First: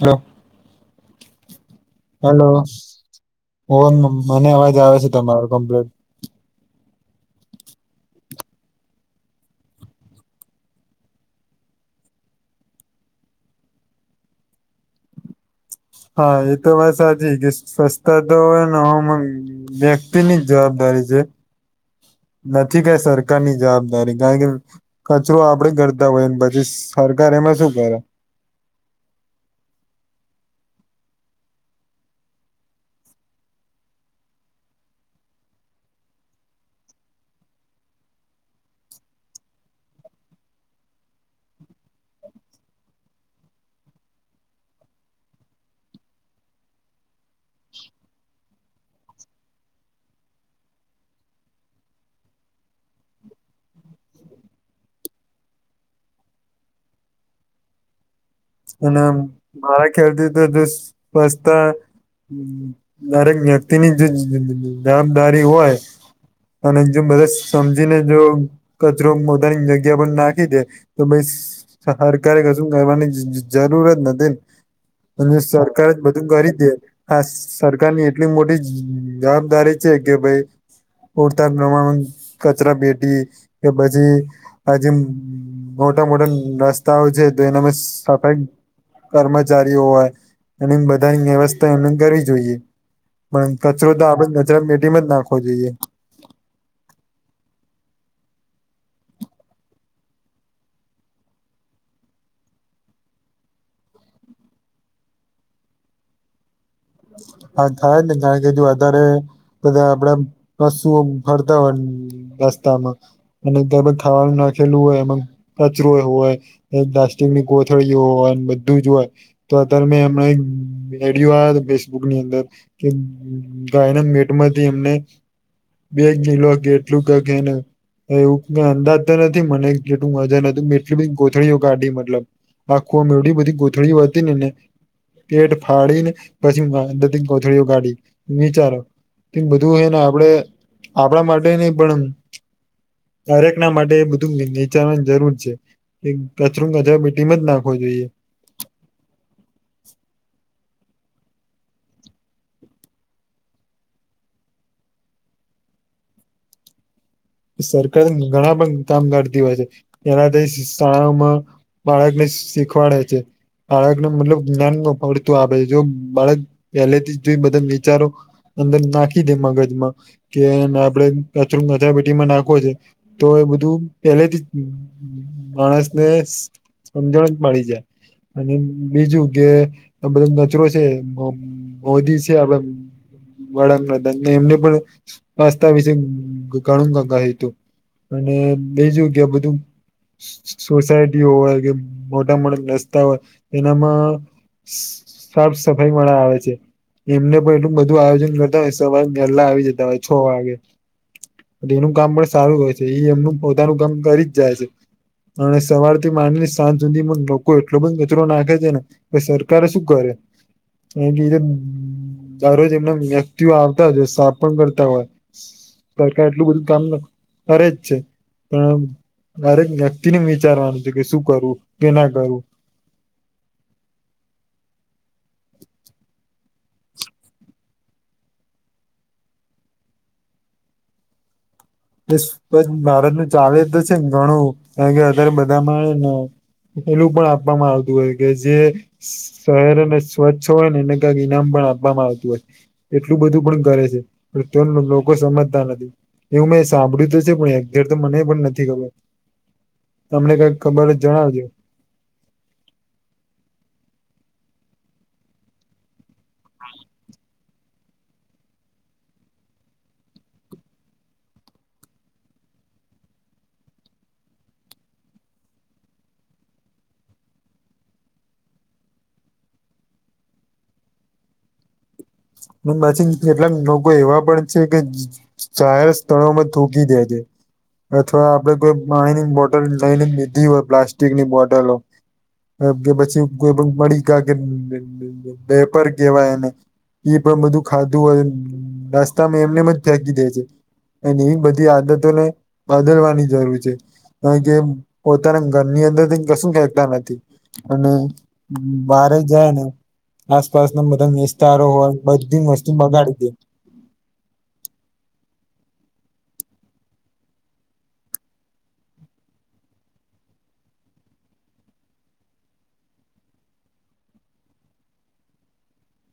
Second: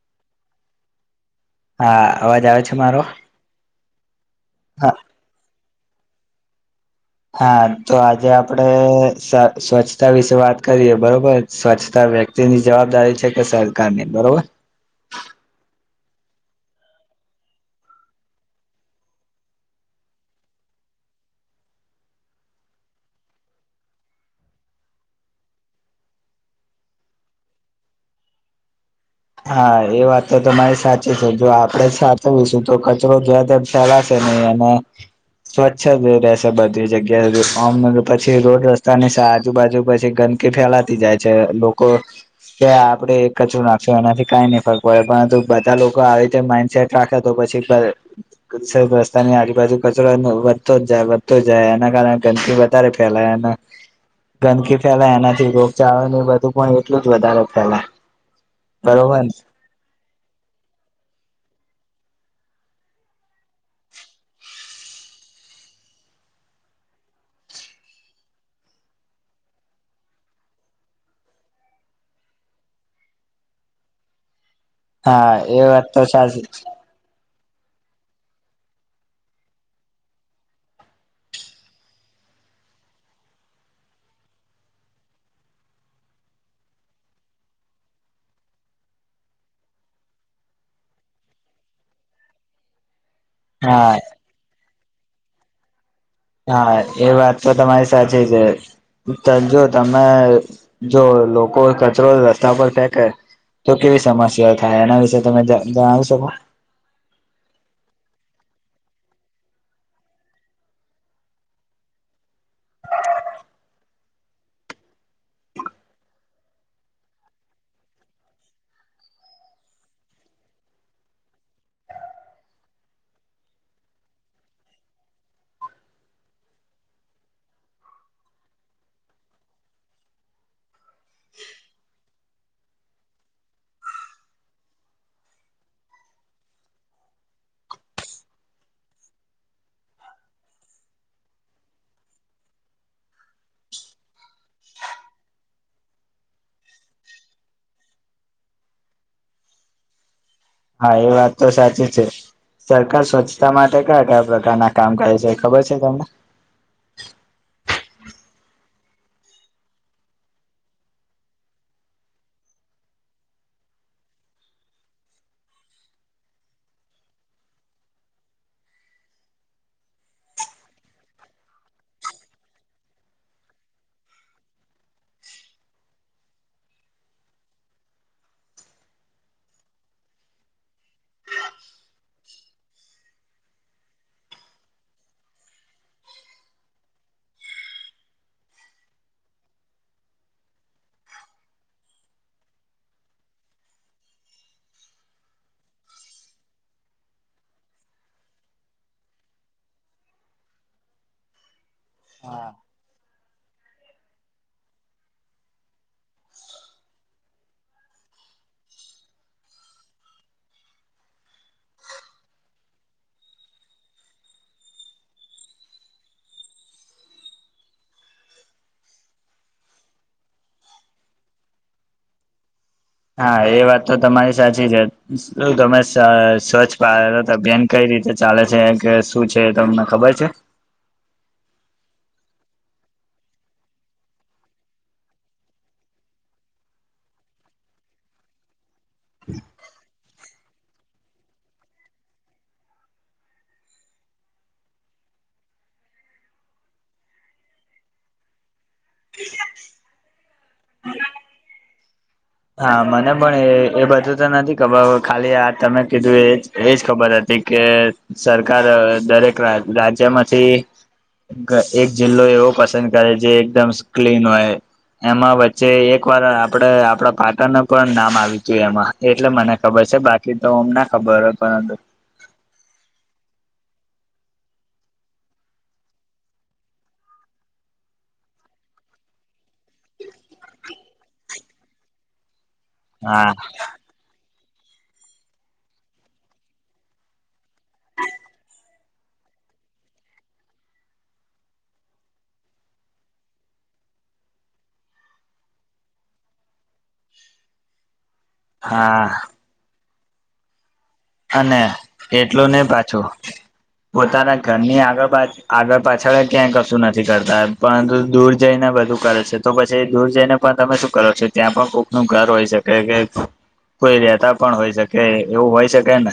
Hello. હા અવાજ hello આવે છે મારો ઓ મને અવાજ હા આવે છે તમાર કમ્પ્લેટ. હા તો આજે આપડે સ્વચ્છતા વિશે વાત કરીએ. બરોબર સ્વચ્છતા વ્યક્તિ ની જવાબદારી છે કે સરકારની બરોબર. હા એ તો વાત સાચી કે સ્વચ્છતા તો હોયને હ વ્યક્તિ ની જ જવાબદારી [inaudible] [inaudible] નથી કઈ સરકારની જવાબદારી કારણ કે કચરો આપડે કરતા હોયને પછી સરકાર એમ ત શું કરે. [inaudible] હા એ વાત તો તમારી સાચી છે. જો આપડે જ સાચવવીશું તો કચરો જ્યા ત ફેલાશે અને એના સ્વચ્છ જ રહેશે બધી જગ્યા સુધીમ પછી રોડ રસ્તાની આજુબાજુ પછી કે ફેલાતી જાય છે. લોકો કે આપડે કચરો નાખ એનાથી કઈ નઈ ફરક પડે પરંતુ બધા લોકો આવી રીતે માઈન્ડસેટ રાખે તો પછી રસ્તાની આજુબાજુ કચરો વધતો જ જાય વધતો જાય એના કારણે ગંદકી વધારે ફેલાય એના ગંદકી ફેલાય એનાથી રોગચાળો ને બધું પણ એટલું જ વધારે ફેલાય. અને બરોબર ને મારા ખ્યાલથી તો જે સ્સ્તા દરેક વ્યક્તિની જે જવાબદારી હોય અને જો બધા સમજીને જો કચરો પોતાની જગ્યા પણ નાખી દે તો સરકારે કશું કરવાની જરૂરત નથી ને હા અને એ વાત સરકાર જ તો બધું સાચી કરી દે હા સરકારની એટલી મોટી જવાબદારી છે કે ભાઈ પૂરતા પ્રમાણ કચરા પેટી કે પછી હજ મોટા મોટા રસ્તાઓ છે તો એના સફાઈ કર્મચારીઓ હોય એની બધાની વ્યવસ્થા એને કરવી જોઈએ. પણ કચરો હા તો આપડણે કચરા મેટીમાં જ નાખવો જોઈએ. હા એ વાત તો તમારી સાચી છે. ત જો તમે જો લોકો કચરો રસ્તા પર ફેંકે તો કેવી સમસ્યા થાય એના વિશે તમે જણાવી શકો હા થાય જ ને કારણ કે જો વધારે બધા આપડે પશુ ફરતા હોય હ રસ્તામાં અને ગરબગ ખાવાનું નાખેલું હોય એમાં કચરો હોય એક પ્લાસ્ટિક ની ગોથળીઓ હોય બધું જ હોય તો અત્યારે મે એમ રડ ની અંદર કે ગાયના મેટમાંથી એમને બેગ નની લોગે એટલું ક કેને એવું કઈ અંદાજ તો નથી મને જેટલું મજા નથીતું મેં એટલી બધી ગથળીઓ કાઢી મતલબ આખું મેવ બધી ગોથળી વધીનેને પેટ ફાળને પછી અંદર કોથળીું ગાડી વિચારો બધું હ ને આપડે આપણા માટે નહ પણ [unintelligible] દરેક ના માટે બધું નીચાવાની જરૂર છે કચરું કજર ટીમ જ નાખવો જોઈએ હા એ વાત તો સાચી છે સરકાર સ્વચ્છતા માટે કયા કયા પ્રકારના કામ કરે છે ખબર છે તમને સરકાર ઘણા પણ કામ કરતી હોય છે એનાથી શાળાઓમાં બાળકને શીખવાડ છે બાળકને મતલબ જ્ઞાન પડતું આવે જો બાળક પહેલેથી જોઈ બધા વિચારો અંદર નાખી દે મગજમાં કે આપડે કચરું નાખો છે તો એ બધું પેલેથી માણસને સમજણ જ મળી જાય અને બીજું કે બધા નચરો છે મોદી છે આપ વડા પ્રધાન એમને પણ પાસ્તા વિશે ઘણું હતું અને બે જગ્યા બધું સોસાયટીઓ હોય કે મોટા મોટા રસ્તા હોય એનામાં સાફ સફાઈ મા આવે છે એમને પણ એટલું બધું આયોજન કરતા હોય સવારે મેહેલા આવી જતા હોય છ વાગે એનું કામ પણ સારું હોય છે એ એમનું પોતાનું કામ કરી જ જાય છે અને સવાર થી માની સાંજ સુધીમાં લોકો એટલો બધ કચરો નાખે છે ને કે સરકારે શું કરે એ બી તો દર રરોજ એમના મ્યત્યુ આવતા હોય સ્થાપન કરતા હોય એટલું બધું કામ કર જ છે પણ દરેક વ્યક્તિને વિચારવાનું છે કે શું કરવું કે ના કરવું હા એ વાત તો તમારી સાચી છે શું તમે સ્વચ્છ ભારત અભિયાન કરી રીતે ચાલે છે કે શું છે તમને ખબર છે એ ભારત ન ચાલે તો છે ને ઘણું કારણ કે અત્યારે બધામાં આવે ને એેલું પણ આપવામાં આવતું હોય કે જે શહેર અને સ્વચ્છ હોય ને એને ક્યાંક ઈનામ આપવામાં આવતું હોય એટલું બધું પણ કરે છે તે લોકો સમજતા નથી એવું મેં સાંભળ્યું તો છે પણ એક ઘેર તો મને પણ નથી ખબર તમને કઈ ખબર જ જણાવજો હા મને પણ એ એ બધું તો નથી ખબર ખાલી આ તમે કીધું એ એજ ખબર હતી એ કે સરકાર દરેક રાજ્યમાંથી એક જિલ્લો એવો પસંદ કરે જે એકદમ ક્લીન હોય એમાં વચ્ચે એક વાર આપડે આપડા પાટણનું પણ નામ આવ્યું હતું એમાં એટલે મને ખબર છે બાકી તોમ ના ખબર હોય પરંતુ પછી કેટલાક લોકો એવા પણ છે કે ચહેર સ્થળોમાં થૂકી દે છે અથવા આપડે કોઈ પાણીની બોટલ લઈને લીધી હોય પ્લાસ્ટિકની બોટલો કે પછી હા કોઈ મળી ગ કે બેેપર કેવાય એને એ પણ બધું ખાધું હોય નાસ્તામાં એમનેજ ફેકી દે છે એ એ બધી આદતોને બદલવાની જરૂર છે કાર કે પોતાના ઘરની અંદર કશું કતા નથી અને હા બાર જ જાય ને આસપાસ ના બધા અને વિસ્તારો હોય બધી એટલું નહી વસ્તુ પાછો બગાડી દે પોતાના ઘરની આગળ બા આગળ પાછળ ક્યાંય કશું નથી કરતા પરંતુ દૂર જઈને બધું કરે છે તો પછી દૂર જઈને પણ તમે શું કરો છો ત્યાં પણ કોૂક નું ઘર હોય શકે કે કોઈ રતા પણ હોય શકે એવું હોય શકે ને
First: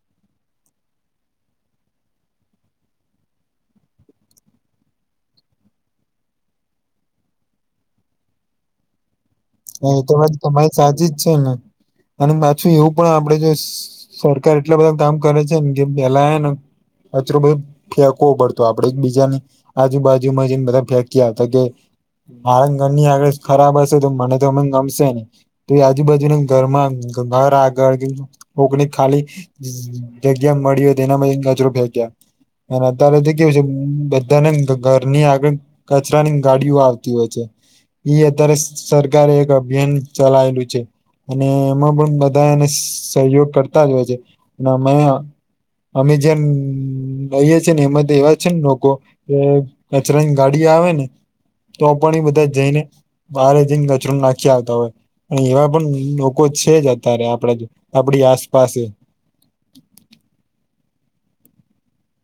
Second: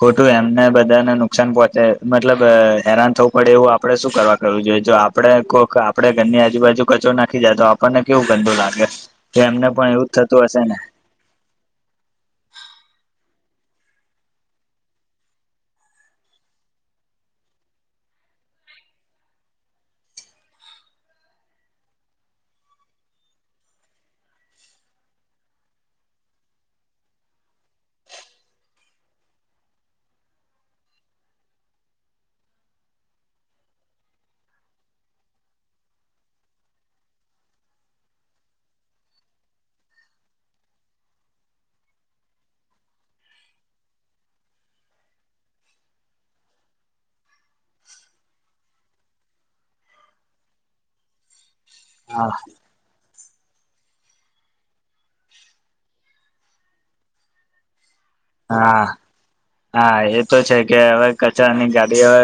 ખોટું એમને બધાને નુકસાન પહોંચે મતલબ હેરાન થવું પડે એવું આપડે શું કરવા કેવું જોઈએ જો આપડે કોઈક આપડે ઘરની આજુબાજુ કચો નાખી જાય તો આપણને કેવું ગંદુ લાગે તો એમને પણ હા એ એવું તો જ વા થતું હશે તમારી ને સાચી જ છે ને અને પાછું એવું પણ આપ સરકાર એટલા બધા કામ કરે છે ને જે પેલા ને અચરો ભાઈ ફેંકવો પડતો આપડે એક બીજાની આજુબાજુમાં જેને બધા ફેંક્યા હતા કે બાળ ઘર ની આગળ ખરાબ હશે તો મને તમને ગમશે ને તો એ આજુબાજુને ઘરમાં ઘર આગળ કોકને ખાલી જગ્યા મળી હોય એનામાં કજરો ભે ગયા અને અત્યારે તો કેવું છે બધાને ઘરની આગળ કચરાની ગાડીઓ આવતી હોય છે અત્યારે સરકારે એક અભિયાન ચલાયલું છે અને એમાં પણ બધા એને સહયોગ કરતા જ હોય છે અને અમે અમે જેમ લઈએ છેીએ ને એમાં તો એવા છે ને લોકો કે કચરાની ગાડી આવે ને તો પણ એ હા બધા જઈને બારે જઈને નાખી આવતા હોય એવા પણ લોકો છે જ અત્યારે આપણે હા હા એ તો છે કે હવે કચરાની ગાડી હવે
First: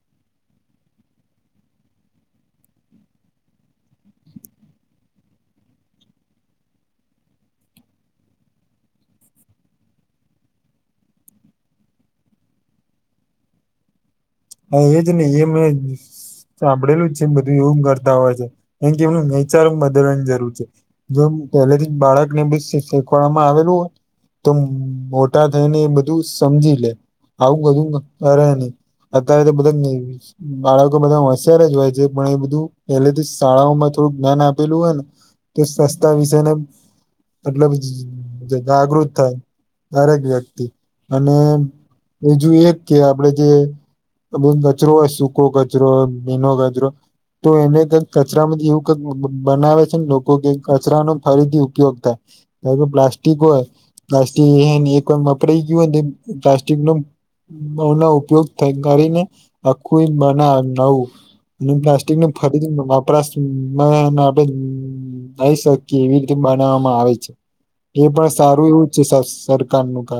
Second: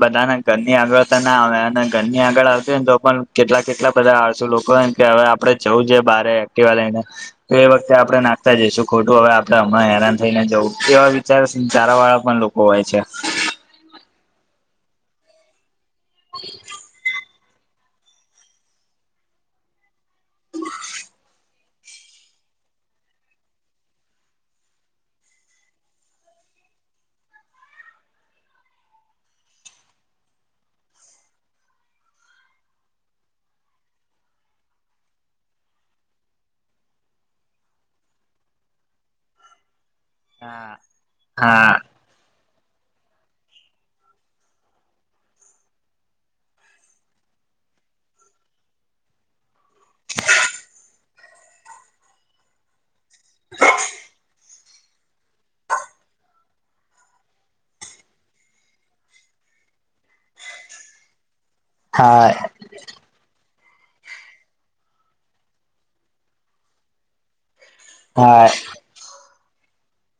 બધાને ઘરની આગળ તો ના આવે અને ઘરની આગળ આવતી ને તો કેટલા કેટલા બધા આવસુ લોકો કે હવે આપડે જવું બારે એક્ટિવા લઈને તો એ વખતે આપણે નાખતા જઈશું ખોટું હવે આપણે હણા હેરાન થઈ ને જવું એવા વિચાર ચારા વાળા પણ લોકો હોય છે હા એજ નહી એ મેં સાંભળેલું એવું કરતા હોય છે એમ કે એમ ચાર બદલવાની જરૂર છે જો પહેલેથી બાળક શખવામાં આવેલું હો તો મોટા થઈને એ બધું સમજી લે આવું કધું કરે નહી અત્યારે તો બધા બાળકો બધા હોશયાર જ હોય છે પણ એ બધું એેલેથી શાળાઓમાં થોડું જ્ઞાન આપેલું હોય ને તો સસ્તા વિશે ને એટલબ જાગૃત થાય દરેક વ્યક્તિ હા અને હા બીજું એક કે આપણેે જે બધ કચરો હોય સૂકો કચરો મીનો કચરો તો એને કઈક કચરામાંથી એવું કઈક બનાવે છે ને લોકો કે કચરાનો ફરીથી ઉપયોગ થાય કાર પ્લાસ્ટિક હોય પ્લાસ્ટિક એ એક વાર વપરાય ગયું હો પ્લાસ્ટિક ન બ ના ઉપયોગ કરીને આખું બના નવું અને પ્લાસ્ટિકને હા ફરીથી પ્રશ્ન આપણેઈ શકીએ એવી રીતે બનાવવામાં આવે છે એ પણ હા સારું એવું જ છે સરકારનું ક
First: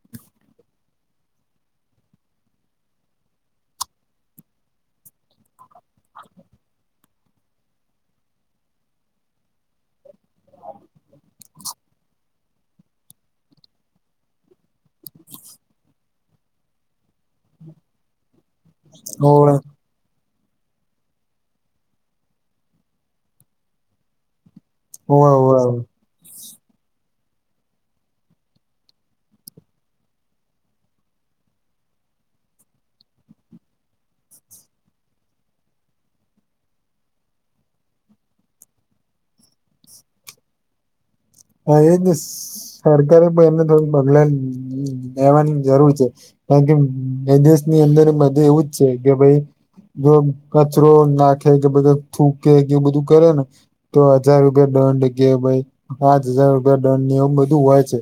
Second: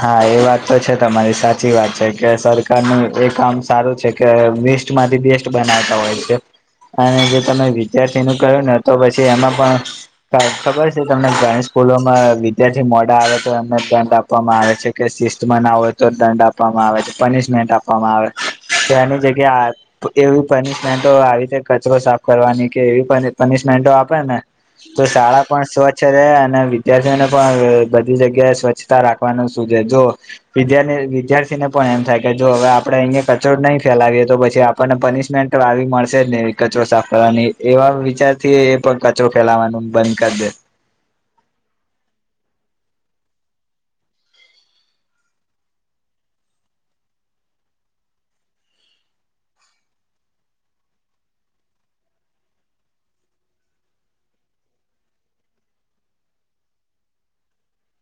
હા એ વાત તો છે તમારી સાચી વાત છે કે સરકારનું એ કામ સારું છે કે બેસ્ટ માંથી બેસ્ટ બનાવતા હોય છે અને જો તમે વિદ્યાર્થી ન કર્યું ને તો પછી એમાં પણ ખબર છે તમને ઘણી સ્કૂલોમાં વિદ્યાર્થી મોડા આવે તો એમને ત્યા આપવામાં આવે છે કે શિસ્તમાં ના હોય તો દંડ આપવામાં આવે છે પનિશમેન્ટ આપવામાં આવે તેની હોવે જગ્યા એવી પનિશમેન્ટો આવી છે કચરો સાફ કરવાની કે એવી પનિશમેન્ટો આપે ને તો હોવે શાળા પણ હોવે સ્વચ્છ રહે અને વિદ્યાર્થીઓને પણ બધી જગ્યાએ સ્વચ્છ રાખવાનું શ છે જો વિાર વિદ્યાર્થીને પણ એમ થાય કે જો હવે આપડે અહીંયા કચોડ નહી લ તો પછી આપણને પનિશમેન્ટ આવી મળશે જ નને કચરો સાફ કરવાની એવા વિચાર થી પણ કચરો ફેલાવાનું બંધ કરી દે હા એજ સરકારે પણ એમને થોડું પગલા લેવાની જરૂર છે કારણ કે એ દેશની અંદર મધ એવું જ છે કે ભાઈ જો કચરો નાખે કે બધ થૂકે કે બધું કરે ને તો હજાર રૂપિયા એ કે ભાઈ પાંચ હજાર રૂપિયા દંડ ની એમ બધું હોય છે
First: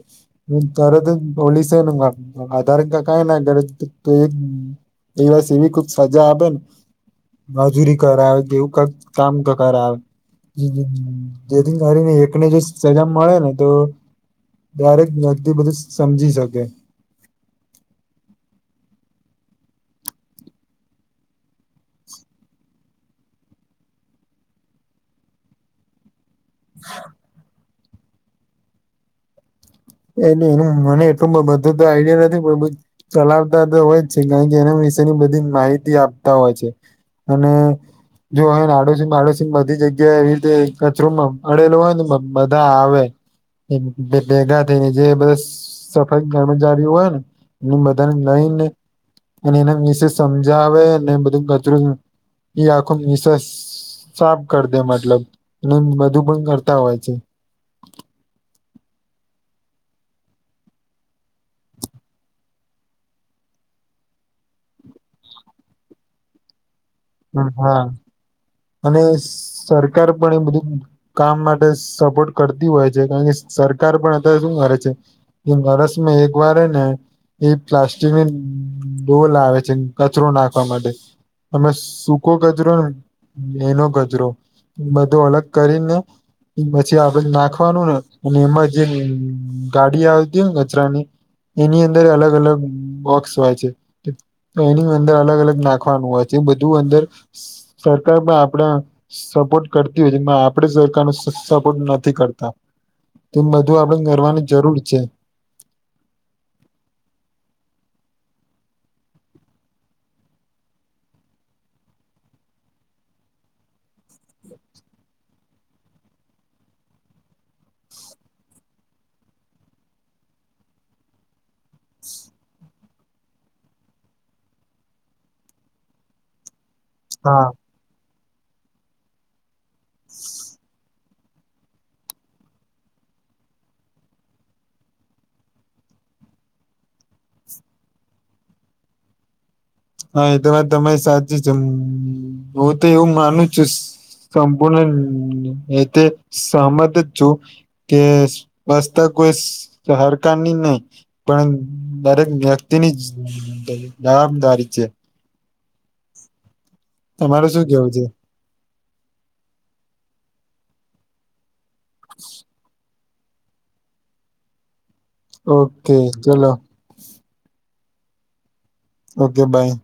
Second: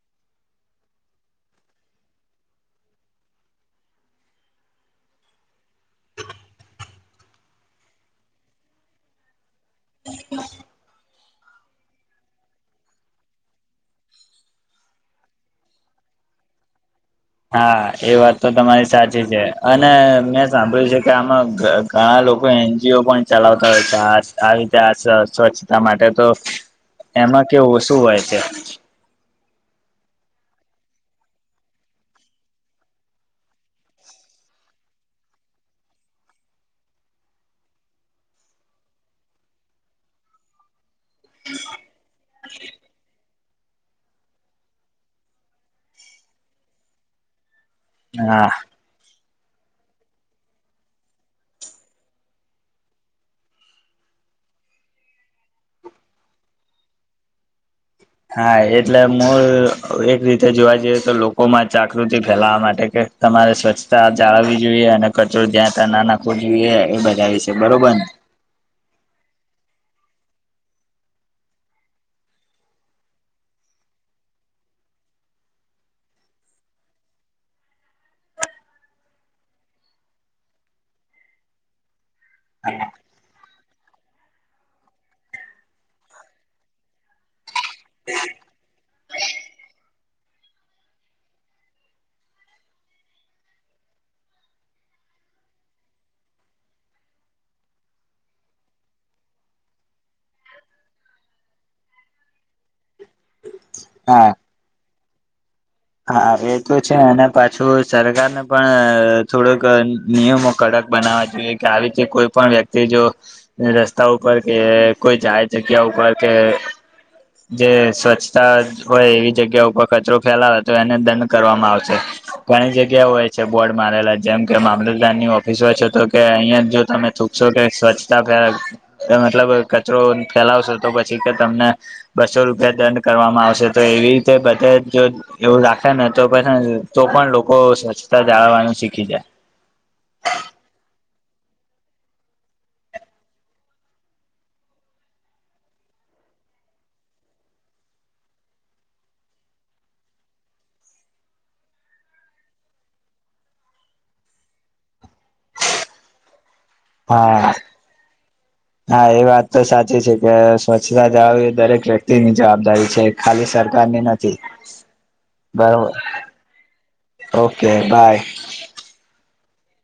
તરત જ પોલીસે આધાર કારડ ક ના ઘ એવી ખ સજા આપે ને મજૂરી કરાવ જેવું કઈ કામ કરાવ હ જેથી ને એકને જે સજા મળે ને તો દરેક વ્યક્તિ બધું સમજી શકે હા એ વાત તો તમારી સાચી છે અને મેં સાંભળ્યું છે કે આમાં ઘણા લોકો એનજીઓ પણ ચલાવતા હોય છે આ આ રીતે આ સ્વચ્છતા માટે તો એમાં કેવું શું હોય છે એ એનું મને એટલું બધું તો આઈડિયા નથી પણ બ ચલાવતા તો હોય જ છે કારણ કે એને વિશેની બધી માહિતી આપતા હોય છે અને જો હોય ને આડોશી પાડોશી બધી જગ્યા એવી રીતે કચરોમાં અડેલોું હોય ને બધા આવે એ બેગ જે બધ સફાઈ કર્મચારીઓ હોય ને એને બધાને હા લઈને અને એને મિસેસ સમજાવે અને બધું કચરું આખું મિસેસ સાફ કરી દે મતલબ અને બધું પણ કરતા હોય છે હા એટલે હું એક રીતે જોવા જઈએ તો લોકોમાં જાગૃતિ ફેલાવા માટે કે તમારે સ્વચ્છતા જાળવવી જોઈએ અને કચરો જ્યાં ત્યાં ના નાખવો જોઈએ એ બધા હમ વિશે હા બરોબર ને અને સરકાર પણ એ બધું કામ માટે સપોર્ટ કરતી હોય છે કારણ કે સરકાર પણ અત શું રસ મે એક વાર ને એ પ્લાસ્ટિકની ડોલ આવે છે કચરો નાખવા માટે અમે સૂકો ગજરો ને એનો ગજરો બધો અલગ કરીને પછી આપડ નાખવાનું ને અને એમાં જે ગાડી આવતી ને કચરાની એની અંદર અલગ અલગ બોક્સ હોય છે તો એની અંદર અલગ અલગ નાખવાનું હોય છે બધ અંદર સરકાર પણ આપડા સપોર્ટ કરતી હોય છેમાં આપણે સરકાર ન નથી કરતા હ એ બધું આપડણે કરવારની જરૂર છે હા એ તો છે અને પાછું સરકારને પણ થોડોક નિયમો કડક બના જોઈએ કે આવી કોઈ પણ વ્યક્તિ જો રસ્તા ઉપર કે કોઈ જાય જગ્યા ઉપર કે જે સ્વચ્છતા હોય એવી જગ્યા ઉપર કચરો ફેલા તો એને દંડ કરવામાં આવશે ઘણી જગ્યા ્યા હોય છે બોર્ડ મારેલા જેમ કે મામલતદાર ની ઓફિસ હોય છે તો કે અહિયાં જો તમે હા ચૂકશો કે સ્વચ્છતા મતલબ કચરો ફેલાવશેો તો પછી કે તમને બસો રૂપિયા દંડ કરવામાં આવશે તો એવી રીતે બધા જો એવું રાખે ને તો પછી તો પણ લોકો સ્વચ્છતા જાળવવાનું શીખી જાય હા એ તો તમારી સાચી છે હું તો એવું માનું છુ સંપૂર્ણ એતે સહમત જ છુ કે પસ્તક સરકારની નહી પણ દરેક વ્યક્તિની આમ ધારી છેે તમારે હા શું કેવું છે હા એ વાત તો સાચી છે કે સ્વચ્છતા જવા એ દરેક વ્યક્તિ ની જવાબદારી છે ખાલી સરકારની નથી ઓકે ચલો ઓકે બાય ઓકે બાય